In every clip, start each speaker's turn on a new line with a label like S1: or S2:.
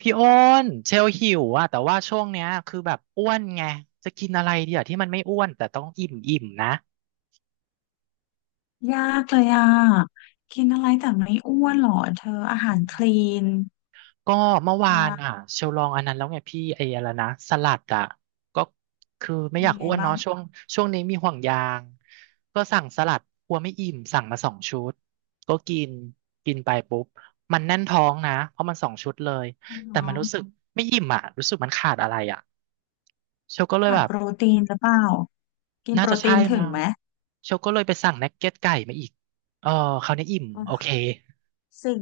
S1: พี่โอ้นเชลหิวอะแต่ว่าช่วงเนี้ยคือแบบอ้วนไงจะกินอะไรดีอะที่มันไม่อ้วนแต่ต้องอิ่มอิ่มนะ
S2: ยากเลยอ่ะ กินอะไรแต่ไม่อ้วนหรอเธออาหารคลีน
S1: ก็เมื่อวานอ่ะ
S2: อ่า
S1: เชลลองอันนั้นแล้วไงพี่ไอ้อะไรนะสลัดอ่ะก็คือไม่
S2: เป็น
S1: อยาก
S2: ยังไง
S1: อ้วน
S2: บ้า
S1: เนาะ
S2: ง
S1: ช่วงนี้มีห่วงยางก็สั่งสลัดกลัวไม่อิ่มสั่งมาสองชุดก็กินกินไปปุ๊บมันแน่นท้องนะเพราะมันสองชุดเลย
S2: อ๋
S1: แต่
S2: อ
S1: มันรู้สึกไม่อิ่มอ่ะรู้สึกมันขาดอะไรอ่ะเชลก็เลย
S2: ขา
S1: แบ
S2: ด
S1: บ
S2: โปรตีนหรือเปล่า กิน
S1: น่า
S2: โปร
S1: จะ
S2: ตี
S1: ใช่
S2: นถึง
S1: มั้ง
S2: ไหม
S1: เชลก็เลยไปสั่งนักเก็ตไก่มาอีกเออคราวนี้อิ่ม
S2: อ๋อ
S1: โอเค
S2: สิ่ง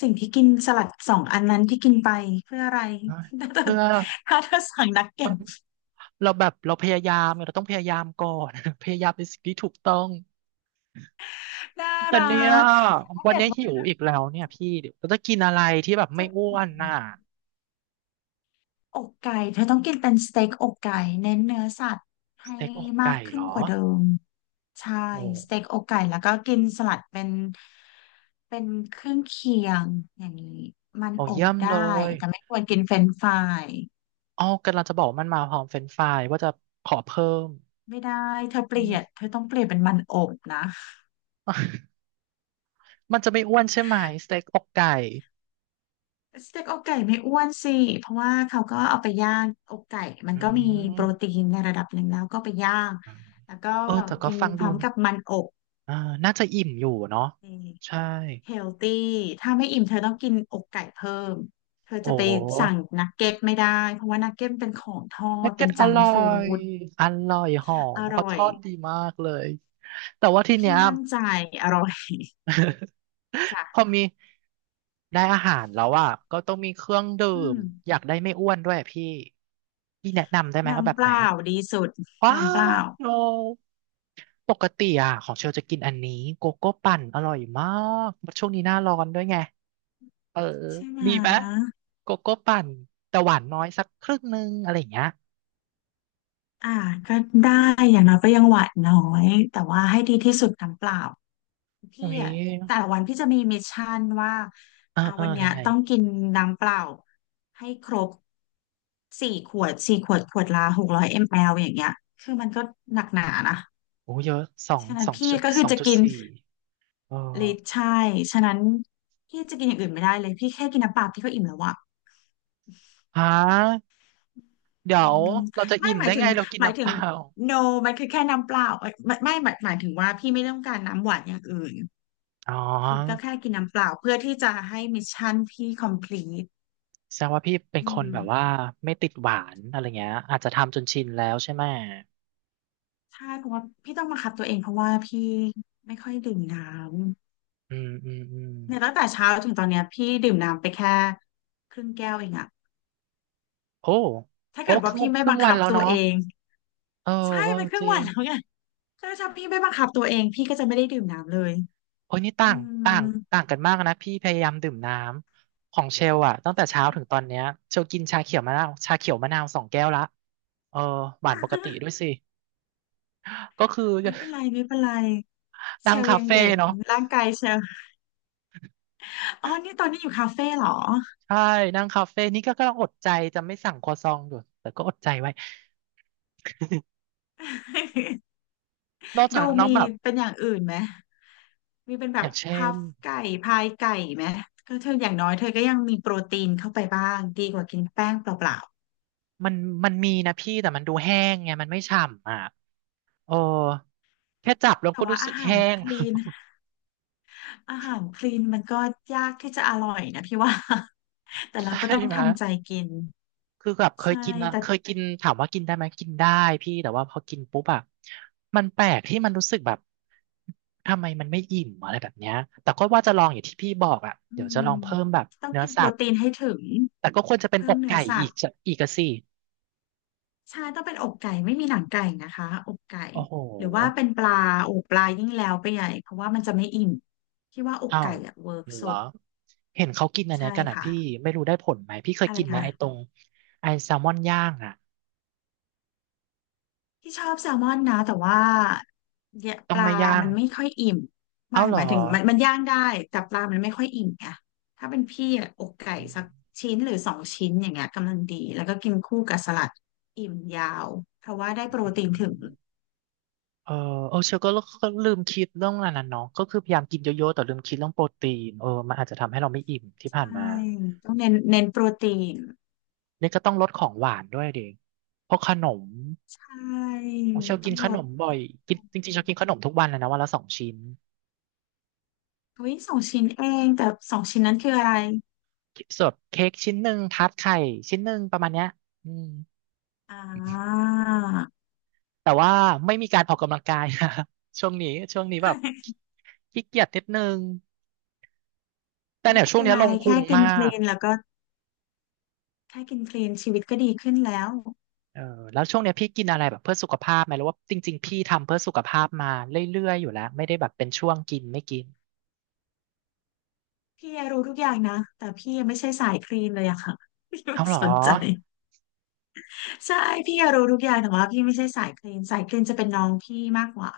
S2: สิ่งที่กินสลัดสองอันนั้นที่กินไปเพื่ออะไร ถ้าเธอ
S1: เพื่อ
S2: ถ้าเธอสั่งนักเก็ต
S1: เราแบบเราพยายามไงเราต้องพยายามก่อน พยายามเป็นสิ่งที่ถูกต้อง
S2: น่า
S1: แต่
S2: รั
S1: เนี่ย
S2: กถ้า
S1: วัน
S2: เกิด
S1: นี้
S2: ว่
S1: หิว
S2: า
S1: อีกแล้วเนี่ยพี่เดี๋ยวเราจะกินอะไรที่แบบไม่
S2: จะเป็น
S1: อ้
S2: อ
S1: ว
S2: ย่าง
S1: น
S2: นั้
S1: น่ะ
S2: น อกไก่เธอต้องกินเป็นสเต็กอกไก่เน้นเนื้อสัตว์
S1: ส
S2: ให้
S1: เต็กอก
S2: มา
S1: ไก่
S2: กขึ้
S1: เหร
S2: น
S1: อ
S2: กว่าเดิมใช่
S1: โอ
S2: สเต็
S1: ้
S2: กอกไก่แล้วก็กินสลัดเป็นเครื่องเคียงอย่างนี้มัน
S1: โอ้
S2: อ
S1: เยี่
S2: บ
S1: ยม
S2: ได้
S1: เลย
S2: แต่ไม่ควรกินเฟรนช์ฟราย
S1: อ๋อกำลังจะบอกมันมาพร้อมเฟรนช์ฟรายว่าจะขอเพิ่ม
S2: ไม่ได้เธอเป
S1: อื
S2: ลี่ยน
S1: ม
S2: เธอต้องเปลี่ยนเป็นมันอบนะ
S1: มันจะไม่อ้วนใช่ไหมสเต็กอกไก่
S2: สเต็กอกไก่ไม่อ้วนสิเพราะว่าเขาก็เอาไปย่างอกไก่มัน
S1: อื
S2: ก็มีโปรตี
S1: ม
S2: นในระดับหนึ่งแล้วก็ไปย่าง
S1: อ่า
S2: แล้วก็
S1: เออแต่ก็
S2: กิน
S1: ฟัง
S2: พ
S1: ดู
S2: ร้อม
S1: นะ
S2: กับมันอบ
S1: อ่าน่าจะอิ่มอยู่เนาะ
S2: นี่
S1: ใช่
S2: เฮลตี้ถ้าไม่อิ่มเธอต้องกินอกไก่เพิ่มเธอ
S1: โอ้
S2: จะไปสั่งนักเก็ตไม่ได้เพราะว่านักเก็ตเป็นของทอ
S1: นั
S2: ด
S1: g เก็
S2: เป็น
S1: ตอ
S2: จัง
S1: ร่อ
S2: ฟู้
S1: ย
S2: ด
S1: อร่อยหอ
S2: อ
S1: ม
S2: ร่
S1: เขา
S2: อ
S1: ท
S2: ย
S1: อดดีมากเลยแต่ว่าทีเนี้
S2: พี่
S1: ย
S2: มั่นใจอร่อย
S1: พ
S2: จ้ะ
S1: อมีได้อาหารแล้วอ่ะก็ต้องมีเครื่องดื่
S2: อื
S1: ม
S2: ม
S1: อยากได้ไม่อ้วนด้วยพี่พี่แนะนำได้ไหมเอาแบ
S2: น้ำ
S1: บ
S2: เป
S1: ไหน
S2: ล่าดีสุด
S1: ว้า
S2: น้ำเป
S1: ว
S2: ล่า
S1: โนปกติอ่ะของเชลจะกินอันนี้โกโก้ปั่นอร่อยมากช่วงนี้หน้าร้อนด้วยไง เออ
S2: ใช่ไหม
S1: ดีไหมโกโก้ปั่นแต่หวานน้อยสักครึ่งนึงอะไรอย่างเงี้ย
S2: อ่าก็ได้อย่างน้อยก็ยังหวานน้อย แต่ว่าให้ดีที่สุดน้ำเปล่าพี่
S1: โอ้ย
S2: อะแต่ละวันพี่จะมีมิชชั่นว่า
S1: เออ
S2: อ่า
S1: เออ
S2: วันเนี้
S1: ยั
S2: ย
S1: งไง
S2: ต้องกินน้ำเปล่าให้ครบ สี่ขวดสี่ขวดขวดละ600 มล.อย่างเงี้ยคือมันก็หนักหนานะ
S1: โอ้เยอะสอง
S2: ฉะนั้
S1: ส
S2: น
S1: อง
S2: พี่
S1: จุด
S2: ก็คื
S1: ส
S2: อ
S1: อง
S2: จะ
S1: จุด
S2: กิน
S1: สี่เออ
S2: ลิตรใช่ฉะนั้นพี่จะกินอย่างอื่นไม่ได้เลยพี่แค่กินน้ำเปล่าพี่ก็อิ่มแล้วอะ
S1: ฮะเดี๋ย
S2: อื
S1: ว
S2: ม
S1: เราจะ
S2: ไม่
S1: อิ่ม
S2: หมา
S1: ได้
S2: ยถึ
S1: ไง
S2: ง
S1: เรากิน
S2: หมาย
S1: น้ำ
S2: ถึ
S1: เป
S2: ง
S1: ล่า
S2: no มันคือแค่น้ำเปล่าเอ้ยไม่หมายหมายถึงว่าพี่ไม่ต้องการน้ำหวานอย่างอื่น
S1: อ๋อ
S2: คือก็แค่กินน้ำเปล่าเพื่อที่จะให้มิชชั่นพี่ complete
S1: แสดงว่าพี่เป็น
S2: อื
S1: คน
S2: ม
S1: แบบว่าไม่ติดหวานอะไรเงี้ยอาจจะทำจนชินแล้วใช่ไหม
S2: ใช่เพราะว่าพี่ต้องบังคับตัวเองเพราะว่าพี่ไม่ค่อยดื่มน้
S1: อืมอืมอืม
S2: เนี่ยตั้งแต่เช้าถึงตอนเนี้ยพี่ดื่มน้ำไปแค่ครึ่งแก้วเองอะ
S1: โอ้
S2: ถ้า
S1: โอ้
S2: เกิด
S1: ค
S2: ว่า
S1: รึ่ง
S2: พี่
S1: ค
S2: ไม่
S1: รึ่
S2: บั
S1: ง
S2: ง
S1: วัน
S2: คับ
S1: แล้ว
S2: ตัว
S1: เนาะ
S2: เอง
S1: เออ
S2: ใช่
S1: เออ
S2: มันครึ่
S1: จ
S2: ง
S1: ริ
S2: วัน
S1: ง
S2: แล้วไงถ้าพี่ไม่บังคับตัวเองพี่ก็จะไม่ได้ดื่มน้ำเลย
S1: โอ้ยนี่
S2: อื
S1: ต่างต่าง
S2: ม
S1: ต่างกันมากนะพี่พยายามดื่มน้ำของเชลอะตั้งแต่เช้าถึงตอนเนี้ยเชลกินชาเขียวมะนาวชาเขียวมะนาวสองแก้วละเออหวานปกติด้วยสิก็คือ
S2: ไม่เป็นไรไม่เป็นไรเช
S1: นั่ง
S2: ล
S1: คา
S2: ยัง
S1: เฟ่
S2: เด็ก
S1: เนาะ
S2: ร่างกายเชลอ๋อนี่ตอนนี้อยู่คาเฟ่เหรอ
S1: ใช่นั่งคาเฟ่นี่ก็กำลังอดใจจะไม่สั่งครัวซองอยู่แต่ก็อดใจไว้ นอกจา
S2: ดู
S1: กน้อง
S2: มี
S1: แบบ
S2: เป็นอย่างอื่นไหมมีเป็นแบ
S1: อ
S2: บ
S1: ย่างเช่
S2: พั
S1: น
S2: ฟไก่พายไก่ไหมก็เธออย่างน้อยเธอก็ยังมีโปรตีนเข้าไปบ้างดีกว่ากินแป้งเปล่า
S1: มันมันมีนะพี่แต่มันดูแห้งไงมันไม่ฉ่ำอ่ะเออแค่จับแล้
S2: ๆ
S1: ว
S2: แต่
S1: ก็
S2: ว่า
S1: รู้สึ
S2: อา
S1: ก
S2: หาร
S1: แห้ง
S2: คลีน อาหารคลีนมันก็ยากที่จะอร่อยนะพี่ว่า แต่ เรา
S1: ใช่
S2: ก็ต้อง
S1: ไหม
S2: ทำใจกิน
S1: คือแบบเคย
S2: ใช่
S1: กินนะ
S2: แต่
S1: เคยกินถามว่ากินได้ไหมกินได้พี่แต่ว่าพอกินปุ๊บอะมันแปลกที่มันรู้สึกแบบทำไมมันไม่อิ่มอะไรแบบเนี้ยแต่ก็ว่าจะลองอย่างที่พี่บอกอะ
S2: อื
S1: เดี๋ยวจะ
S2: ม
S1: ลองเพิ่มแบบ
S2: ต้อง
S1: เนื้อ
S2: กินโป
S1: สั
S2: ร
S1: ตว์
S2: ตีนให้ถึง
S1: แต่ก็ควรจะเป็น
S2: เพิ่
S1: อ
S2: ม
S1: ก
S2: เนื้อ
S1: ไก่
S2: สั
S1: อี
S2: ต
S1: ก
S2: ว์
S1: จะอีกอะสิ
S2: ใช่ต้องเป็นอกไก่ไม่มีหนังไก่นะคะอกไก่
S1: โอ้โห
S2: หรือว่าเป็นปลาโอ้ปลายิ่งแล้วไปใหญ่เพราะว่ามันจะไม่อิ่มพี่ว่าอก
S1: อ้า
S2: ไก่
S1: ว
S2: อะเวิร์ก
S1: เหร
S2: สุ
S1: อ
S2: ด
S1: เห็นเขากินอันเนี้
S2: ใช่
S1: ยกันอะ
S2: ค่ะ
S1: พี่ไม่รู้ได้ผลไหมพี่เคย
S2: อะไร
S1: กินไหม
S2: คะ
S1: ไอ้ตรงไอ้แซลมอนย่างอะ
S2: ที่ชอบแซลมอนนะแต่ว่าเนี่ย
S1: ต้
S2: ป
S1: อง
S2: ลา
S1: ไม่ย่าง
S2: มันไม่ค่อยอิ่ม
S1: เอ้า
S2: ไม่
S1: เหร
S2: ห
S1: อ
S2: มายถึงมันย่างได้แต่ปลามันไม่ค่อยอิ่มไงถ้าเป็นพี่อะอกไก่
S1: อื
S2: สักชิ้นหรือสองชิ้นอย่างเงี้ยกำลังดีแล้วก็กินคู่กับสลัดอิ่มยาวเพราะว่าได้โปรตีน
S1: ม
S2: ถึง
S1: เออเออเชลก็ลืมคิดเรื่องันนั้นน่ะเนาะก็คือพยายามกินเยอะๆแต่ลืมคิดเรื่องโปรตีนเออมันอาจจะทำให้เราไม่อิ่มที่
S2: ใช
S1: ผ่านมา
S2: ่ต้องเน้นโปรตีน
S1: เนี่ยก็ต้องลดของหวานด้วยเดิเพราะขนม
S2: ใช่
S1: เชล
S2: ต้
S1: กิ
S2: อ
S1: น
S2: ง
S1: ข
S2: ล
S1: น
S2: ด
S1: มบ่อยกินจริงๆเชลกินขนมทุกวันเลยนะวันละสองชิ้น
S2: เฮ้ยสองชิ้นเองแต่สองชิ้นนั้นคืออะไร
S1: ส่วนเค้กชิ้นหนึ่งทาร์ตไข่ชิ้นหนึ่งประมาณเนี้ยอืม
S2: อ่า
S1: แต่ว่าไม่มีการออกกำลังกาย ช่วงนี้แบบ ขี้เกียจนิดนึงแต่
S2: ไม่
S1: เนี่ย
S2: เป็
S1: ช่วง
S2: น
S1: นี้
S2: ไร
S1: ลงพุ
S2: แค่
S1: ง
S2: กิน
S1: มา
S2: คลี
S1: ก
S2: นแล้วก็ แค่กินคลีนชีวิตก็ดีขึ้นแล้ว
S1: เออแล้วช่วงเนี้ยพี่กินอะไรแบบเพื่อสุขภาพไหมหรือว่าจริงๆพี่ทำเพื่อสุขภาพมาเรื่อยๆอยู่แล้วไม่ได้แบบเป็นช่วงกินไม่กิน
S2: พี่รู้ทุกอย่างนะ แต่พี่ยังไม่ใช่สายคลีนเลยอะค่ะพี่ไม่
S1: เอาเหรอ
S2: สนใจใช่พี่รู้ทุกอย่างแต่ว่าพี่ไม่ใช่สายคลีนจะเป็นน้องพี่มากกว่า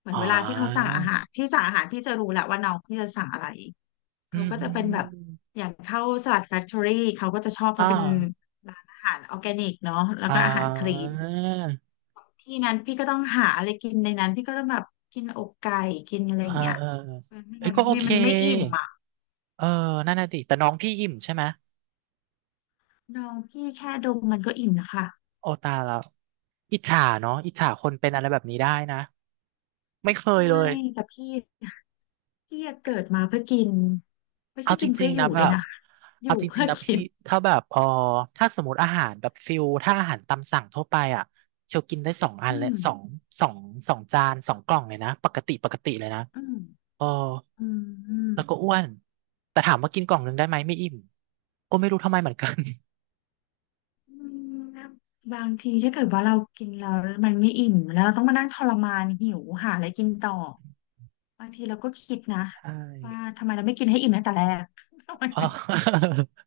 S2: เหมือ
S1: อ๋
S2: นเวลาที่เขาสั่
S1: อ
S2: งอาหารที่สั่งอาหารพี่จะรู้แหละว่าน้องพี่จะสั่งอะไร
S1: อื
S2: เขา
S1: ม
S2: ก็
S1: อื
S2: จะเป็นแบบ
S1: ม
S2: อย่างเข้าสลัดแฟคทอรี่เขาก็จะชอบเพ
S1: อ๋อ
S2: ราะเป็นร้านอาหารออร์แกนิกเนาะแล้ว
S1: อ๋อ
S2: ก็อาหารคลีนพี่นั้นพี่ก็ต้องหาอะไรกินในนั้นพี่ก็ต้องแบบกินอกไก่กินอะไร
S1: เอ
S2: อ
S1: อ
S2: ย่างเงี้ย
S1: เออ
S2: ไม่
S1: เอ้ย
S2: งั้น
S1: ก็โอ
S2: ไม่
S1: เค
S2: มันไม่อิ่มอ่ะ
S1: เออนั่นน่ะดิแต่น้องพี่อิ่มใช่ไหม
S2: น้องพี่แค่ดมมันก็อิ่มนะคะ
S1: โอตายแล้วอิจฉาเนาะอิจฉาคนเป็นอะไรแบบนี้ได้นะไม่เคย
S2: ใช่
S1: เลย
S2: แต่พี่เกิดมาเพื่อกินไม่
S1: เอา
S2: ใช่
S1: จ
S2: กิน
S1: ริ
S2: เพื่
S1: ง
S2: ออ
S1: ๆ
S2: ยู่
S1: นะแบ
S2: ด้วย
S1: บ
S2: นะคะอยู่
S1: เอาจริ
S2: เพื่
S1: ง
S2: อ
S1: ๆนะ
S2: กิ
S1: พี่
S2: น
S1: ถ้าแบบเออถ้าสมมติอาหารแบบฟิลถ้าอาหารตามสั่งทั่วไปอ่ะเชลกินได้สองอัน
S2: อื
S1: และ
S2: ม
S1: สองสองจานสองกล่องเลยนะปกติปกติเลยนะ
S2: อืม
S1: เออ
S2: อืมอืม
S1: แล้วก็อ้วนแต่ถามว่ากินกล่องหนึงได้ไหมไม่อิ่มก็ไม่รู้ทำไมเหมือนกัน
S2: อืมบางทีถ้าเกิดว่าเรากินแล้วมันไม่อิ่มแล้วเราต้องมานั่งทรมานหิวหาอะไรกินต่อบางทีเราก็คิดนะ
S1: ใช่
S2: ว่าทำไมเราไม่กินให้อิ่มตั้งแต่แรก ทำไม
S1: เอ
S2: มัน
S1: อ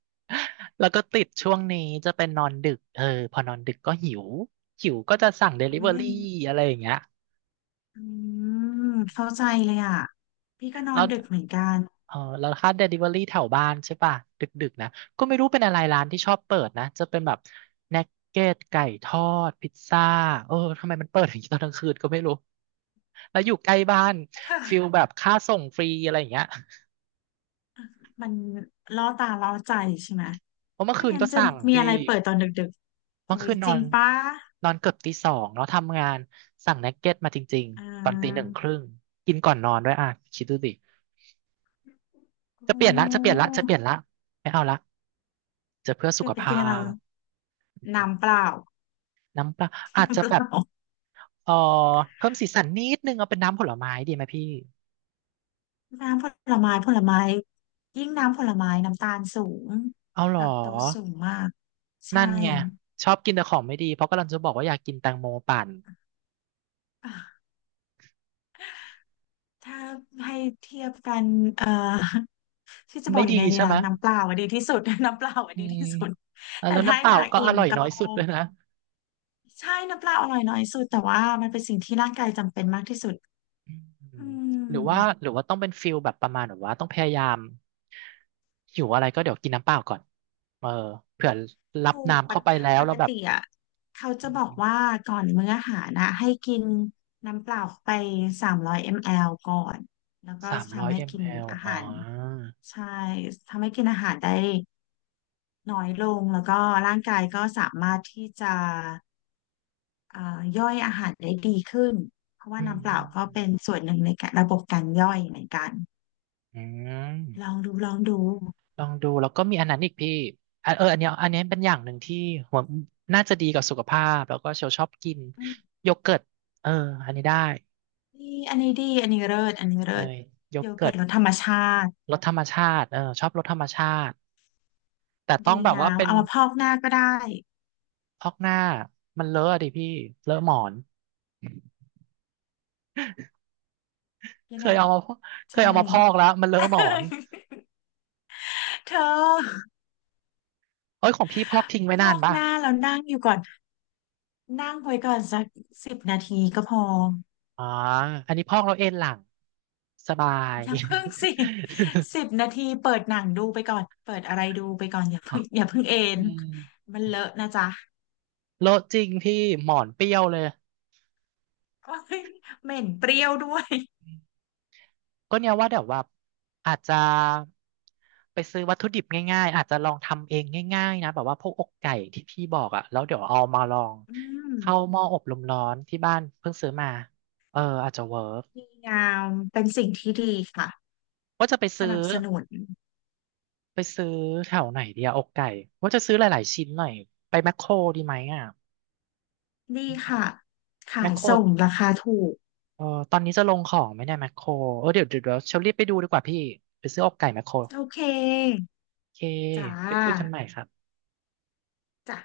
S1: แล้วก็ติดช่วงนี้จะเป็นนอนดึกเออพอนอนดึกก็หิวหิวก็จะสั่งเดลิ
S2: ทำไม
S1: เวอ
S2: เรื่อง
S1: รี่
S2: นี้
S1: อะไรอย่างเงี้ย
S2: อืมเข้าใจเลยอ่ะพี่ก็นอ
S1: แล้
S2: น
S1: ว
S2: ดึกเหมือนกัน
S1: เออแล้วถ้า Delivery แถวบ้านใช่ป่ะดึกๆนะก็ไม่รู้เป็นอะไรร้านที่ชอบเปิดนะจะเป็นแบบนักเก็ตไก่ทอดพิซซ่าเออทำไมมันเปิดอย่างนี้ตอนกลางคืนก็ไม่รู้แล้วอยู่ใกล้บ้าน
S2: เธอ
S1: ฟิลแบบค่าส่งฟรีอะไรอย่างเงี้ย
S2: มันล่อตาล่อใจใช่ไหม
S1: เพราะเมื่อ
S2: ไม่
S1: คืน
S2: งั้
S1: ก็
S2: นจะ
S1: สั่ง
S2: มี
S1: พี่
S2: อะไรเปิดตอนดึกๆ
S1: เมื่
S2: โอ้
S1: อ
S2: ย
S1: คืนน
S2: จ
S1: อ
S2: ริง
S1: น
S2: ปะ
S1: นอนเกือบตีสองเนาะทำงานสั่งนักเก็ตมาจริง
S2: อ่
S1: ๆตอนตีหนึ่ง
S2: า
S1: ครึ่งกินก่อนนอนด้วยอ่ะคิดดูดิจะ
S2: โอ
S1: เปลี่ยนละจะเปลี่ย
S2: ้
S1: นละจะเปลี่ยนละไม่เอาละจะเพื่อสุ
S2: เกิ
S1: ข
S2: ดเป็น
S1: ภา
S2: กินอะไรเหร
S1: พ
S2: อน้ำเปล่า
S1: น้ำเปล่าอาจ
S2: น้ำ
S1: จะ
S2: เป
S1: แบบ
S2: ล่า
S1: เออเพิ่มสีสันนิดนึงเอาเป็นน้ำผลไม้ดีไหมพี่
S2: น้ำผลไม้ผลไม้ยิ่งน้ำผลไม้น้ำตาลสูง
S1: เอาเหร
S2: แล
S1: อ
S2: คโตสสูงมากใช่
S1: นั่นไงชอบกินแต่ของไม่ดีเพราะกำลังจะบอกว่าอยากกินแตงโมปั่น
S2: อ่ะถ้าให้เทียบกันเอ่อที่จะบอ
S1: ไม่
S2: กยั
S1: ดี
S2: งไงดี
S1: ใช่ไห
S2: ล่ะ
S1: ม
S2: น้ำเปล่าอะดีที่สุด น้ำเปล่าอะ
S1: อื
S2: ดี
S1: ม
S2: ที่สุดแต่
S1: แล้ว
S2: ถ้า
S1: น้ำเป
S2: อ
S1: ล่า
S2: ยาก
S1: ก็
S2: อิ่
S1: อ
S2: ม
S1: ร่อย
S2: ก็
S1: น้อยสุดเลยนะ
S2: ใช่น้ำเปล่าอร่อยน้อยสุดแต่ว่ามันเป็นสิ่งที่ร่างกายจำเป็นมากที่สุด
S1: อื
S2: อื
S1: มหรือว่า
S2: ม
S1: หรือว่าต้องเป็นฟิลแบบประมาณแบบว่าต้องพยายามหิวอะไรก็เดี๋ยวกินน้ำเปล่าก่อนเออเผื่อรับ
S2: ถูก
S1: น้ำ
S2: ป
S1: เข้า
S2: ก
S1: ไปแล้ว
S2: ป
S1: แล้
S2: ก
S1: วแบบ
S2: ติอ่ะเขาจะบอกว่าก่อนมื้ออาหารนะให้กินน้ำเปล่าไป300 มิลลิลิตรก่อนแล้วก็
S1: สามร้อย
S2: ทำ
S1: ม
S2: ให้
S1: ลลิล
S2: กิน
S1: ิตร
S2: อาหา
S1: อ๋อ
S2: รใช่ทำให้กินอาหารได้น้อยลงแล้วก็ร่างกายก็สามารถที่จะเอ่าย่อยอาหารได้ดีขึ้นเพราะว่า
S1: อืม
S2: น้ำเป
S1: อื
S2: ล่า
S1: ม
S2: ก็เป็นส่วนหนึ่งในการระบบการย่อยเหมือนกัน
S1: อืม
S2: ลองดูลองดู
S1: ลองดูแล้วก็มีอันนั้นอีกพี่อ่ะเอออันเนี้ยเป็นอย่างหนึ่งที่หัวน่าจะดีกับสุขภาพแล้วก็เชลชอบกินโยเกิร์ตเอออันนี้ได้
S2: ดีอันนี้ดีอันนี้เลิศอันนี้เลิ
S1: เออ
S2: ศ
S1: โย
S2: โย
S1: เกิ
S2: เกิร์
S1: ร์ต
S2: ตรสธรรมชาติ
S1: รสธรรมชาติเออชอบรสธรรมชาติแต่ต้อง
S2: ดี
S1: แบบ
S2: งา
S1: ว่า
S2: ม
S1: เป็น
S2: เอามาพอกหน้าก็ได้
S1: พอกหน้ามันเลอะดิพี่เลอะหมอน
S2: ยั
S1: เค
S2: งไง
S1: ยเอามาพอกเค
S2: ใช่
S1: ยเอามาพอกแล้วมันเลอะหมอน
S2: เธอ
S1: เอ้ยของพี่พอกทิ้งไว้
S2: พ
S1: นา
S2: อ
S1: น
S2: ก
S1: ปะ
S2: หน้าแล้วนั่งอยู่ก่อนนั่งไว้ก่อนสักสิบนาทีก็พอ
S1: อ๋ออันนี้พอกแล้วเอนหลังสบาย
S2: อย่าเพิ่งสิสิบนาทีเปิดหนังดูไปก่อนเปิดอะไรดูไปก่อนอย่าเพิ่ง อย่าเพิ่งเอน
S1: อืม
S2: มันเลอะนะจ๊ะ
S1: โลอะจริงพี่หมอนเปรี้ยวเลย
S2: โอ๊ยเหม็นเปรี้ยวด้วย
S1: ก็เนี่ยว่าเดี๋ยวว่าอาจจะไปซื้อวัตถุดิบง่ายๆอาจจะลองทำเองง่ายๆนะแบบว่าพวกอกไก่ที่พี่บอกอ่ะแล้วเดี๋ยวเอามาลอง
S2: อืม
S1: เข้าหม้ออบลมร้อนที่บ้านเพิ่งซื้อมาเอออาจจะเวิร์ก
S2: ดีงามเป็นสิ่งที่ดีค่ะ
S1: ว่าจะไป
S2: ส
S1: ซื้อ
S2: นับสนุน
S1: ไปซื้อแถวไหนดีอะอกไก่ว่าจะซื้อหลายๆชิ้นหน่อยไปแมคโครดีไหมอ่ะ
S2: ดี
S1: อืม
S2: ค่ะ
S1: แม
S2: ขา
S1: ค
S2: ย
S1: โคร
S2: ส่งราคาถูก
S1: เออตอนนี้จะลงของไหมเนี่ยแมคโครเออเดี๋ยวเดี๋ยวเดี๋ยวเชลรีบไปดูดีกว่าพี่ไปซื้ออกไก่แมคโคร
S2: โอเค
S1: โอเค
S2: จ้า
S1: ไปคุยกันใหม่ครับ
S2: จ้ะ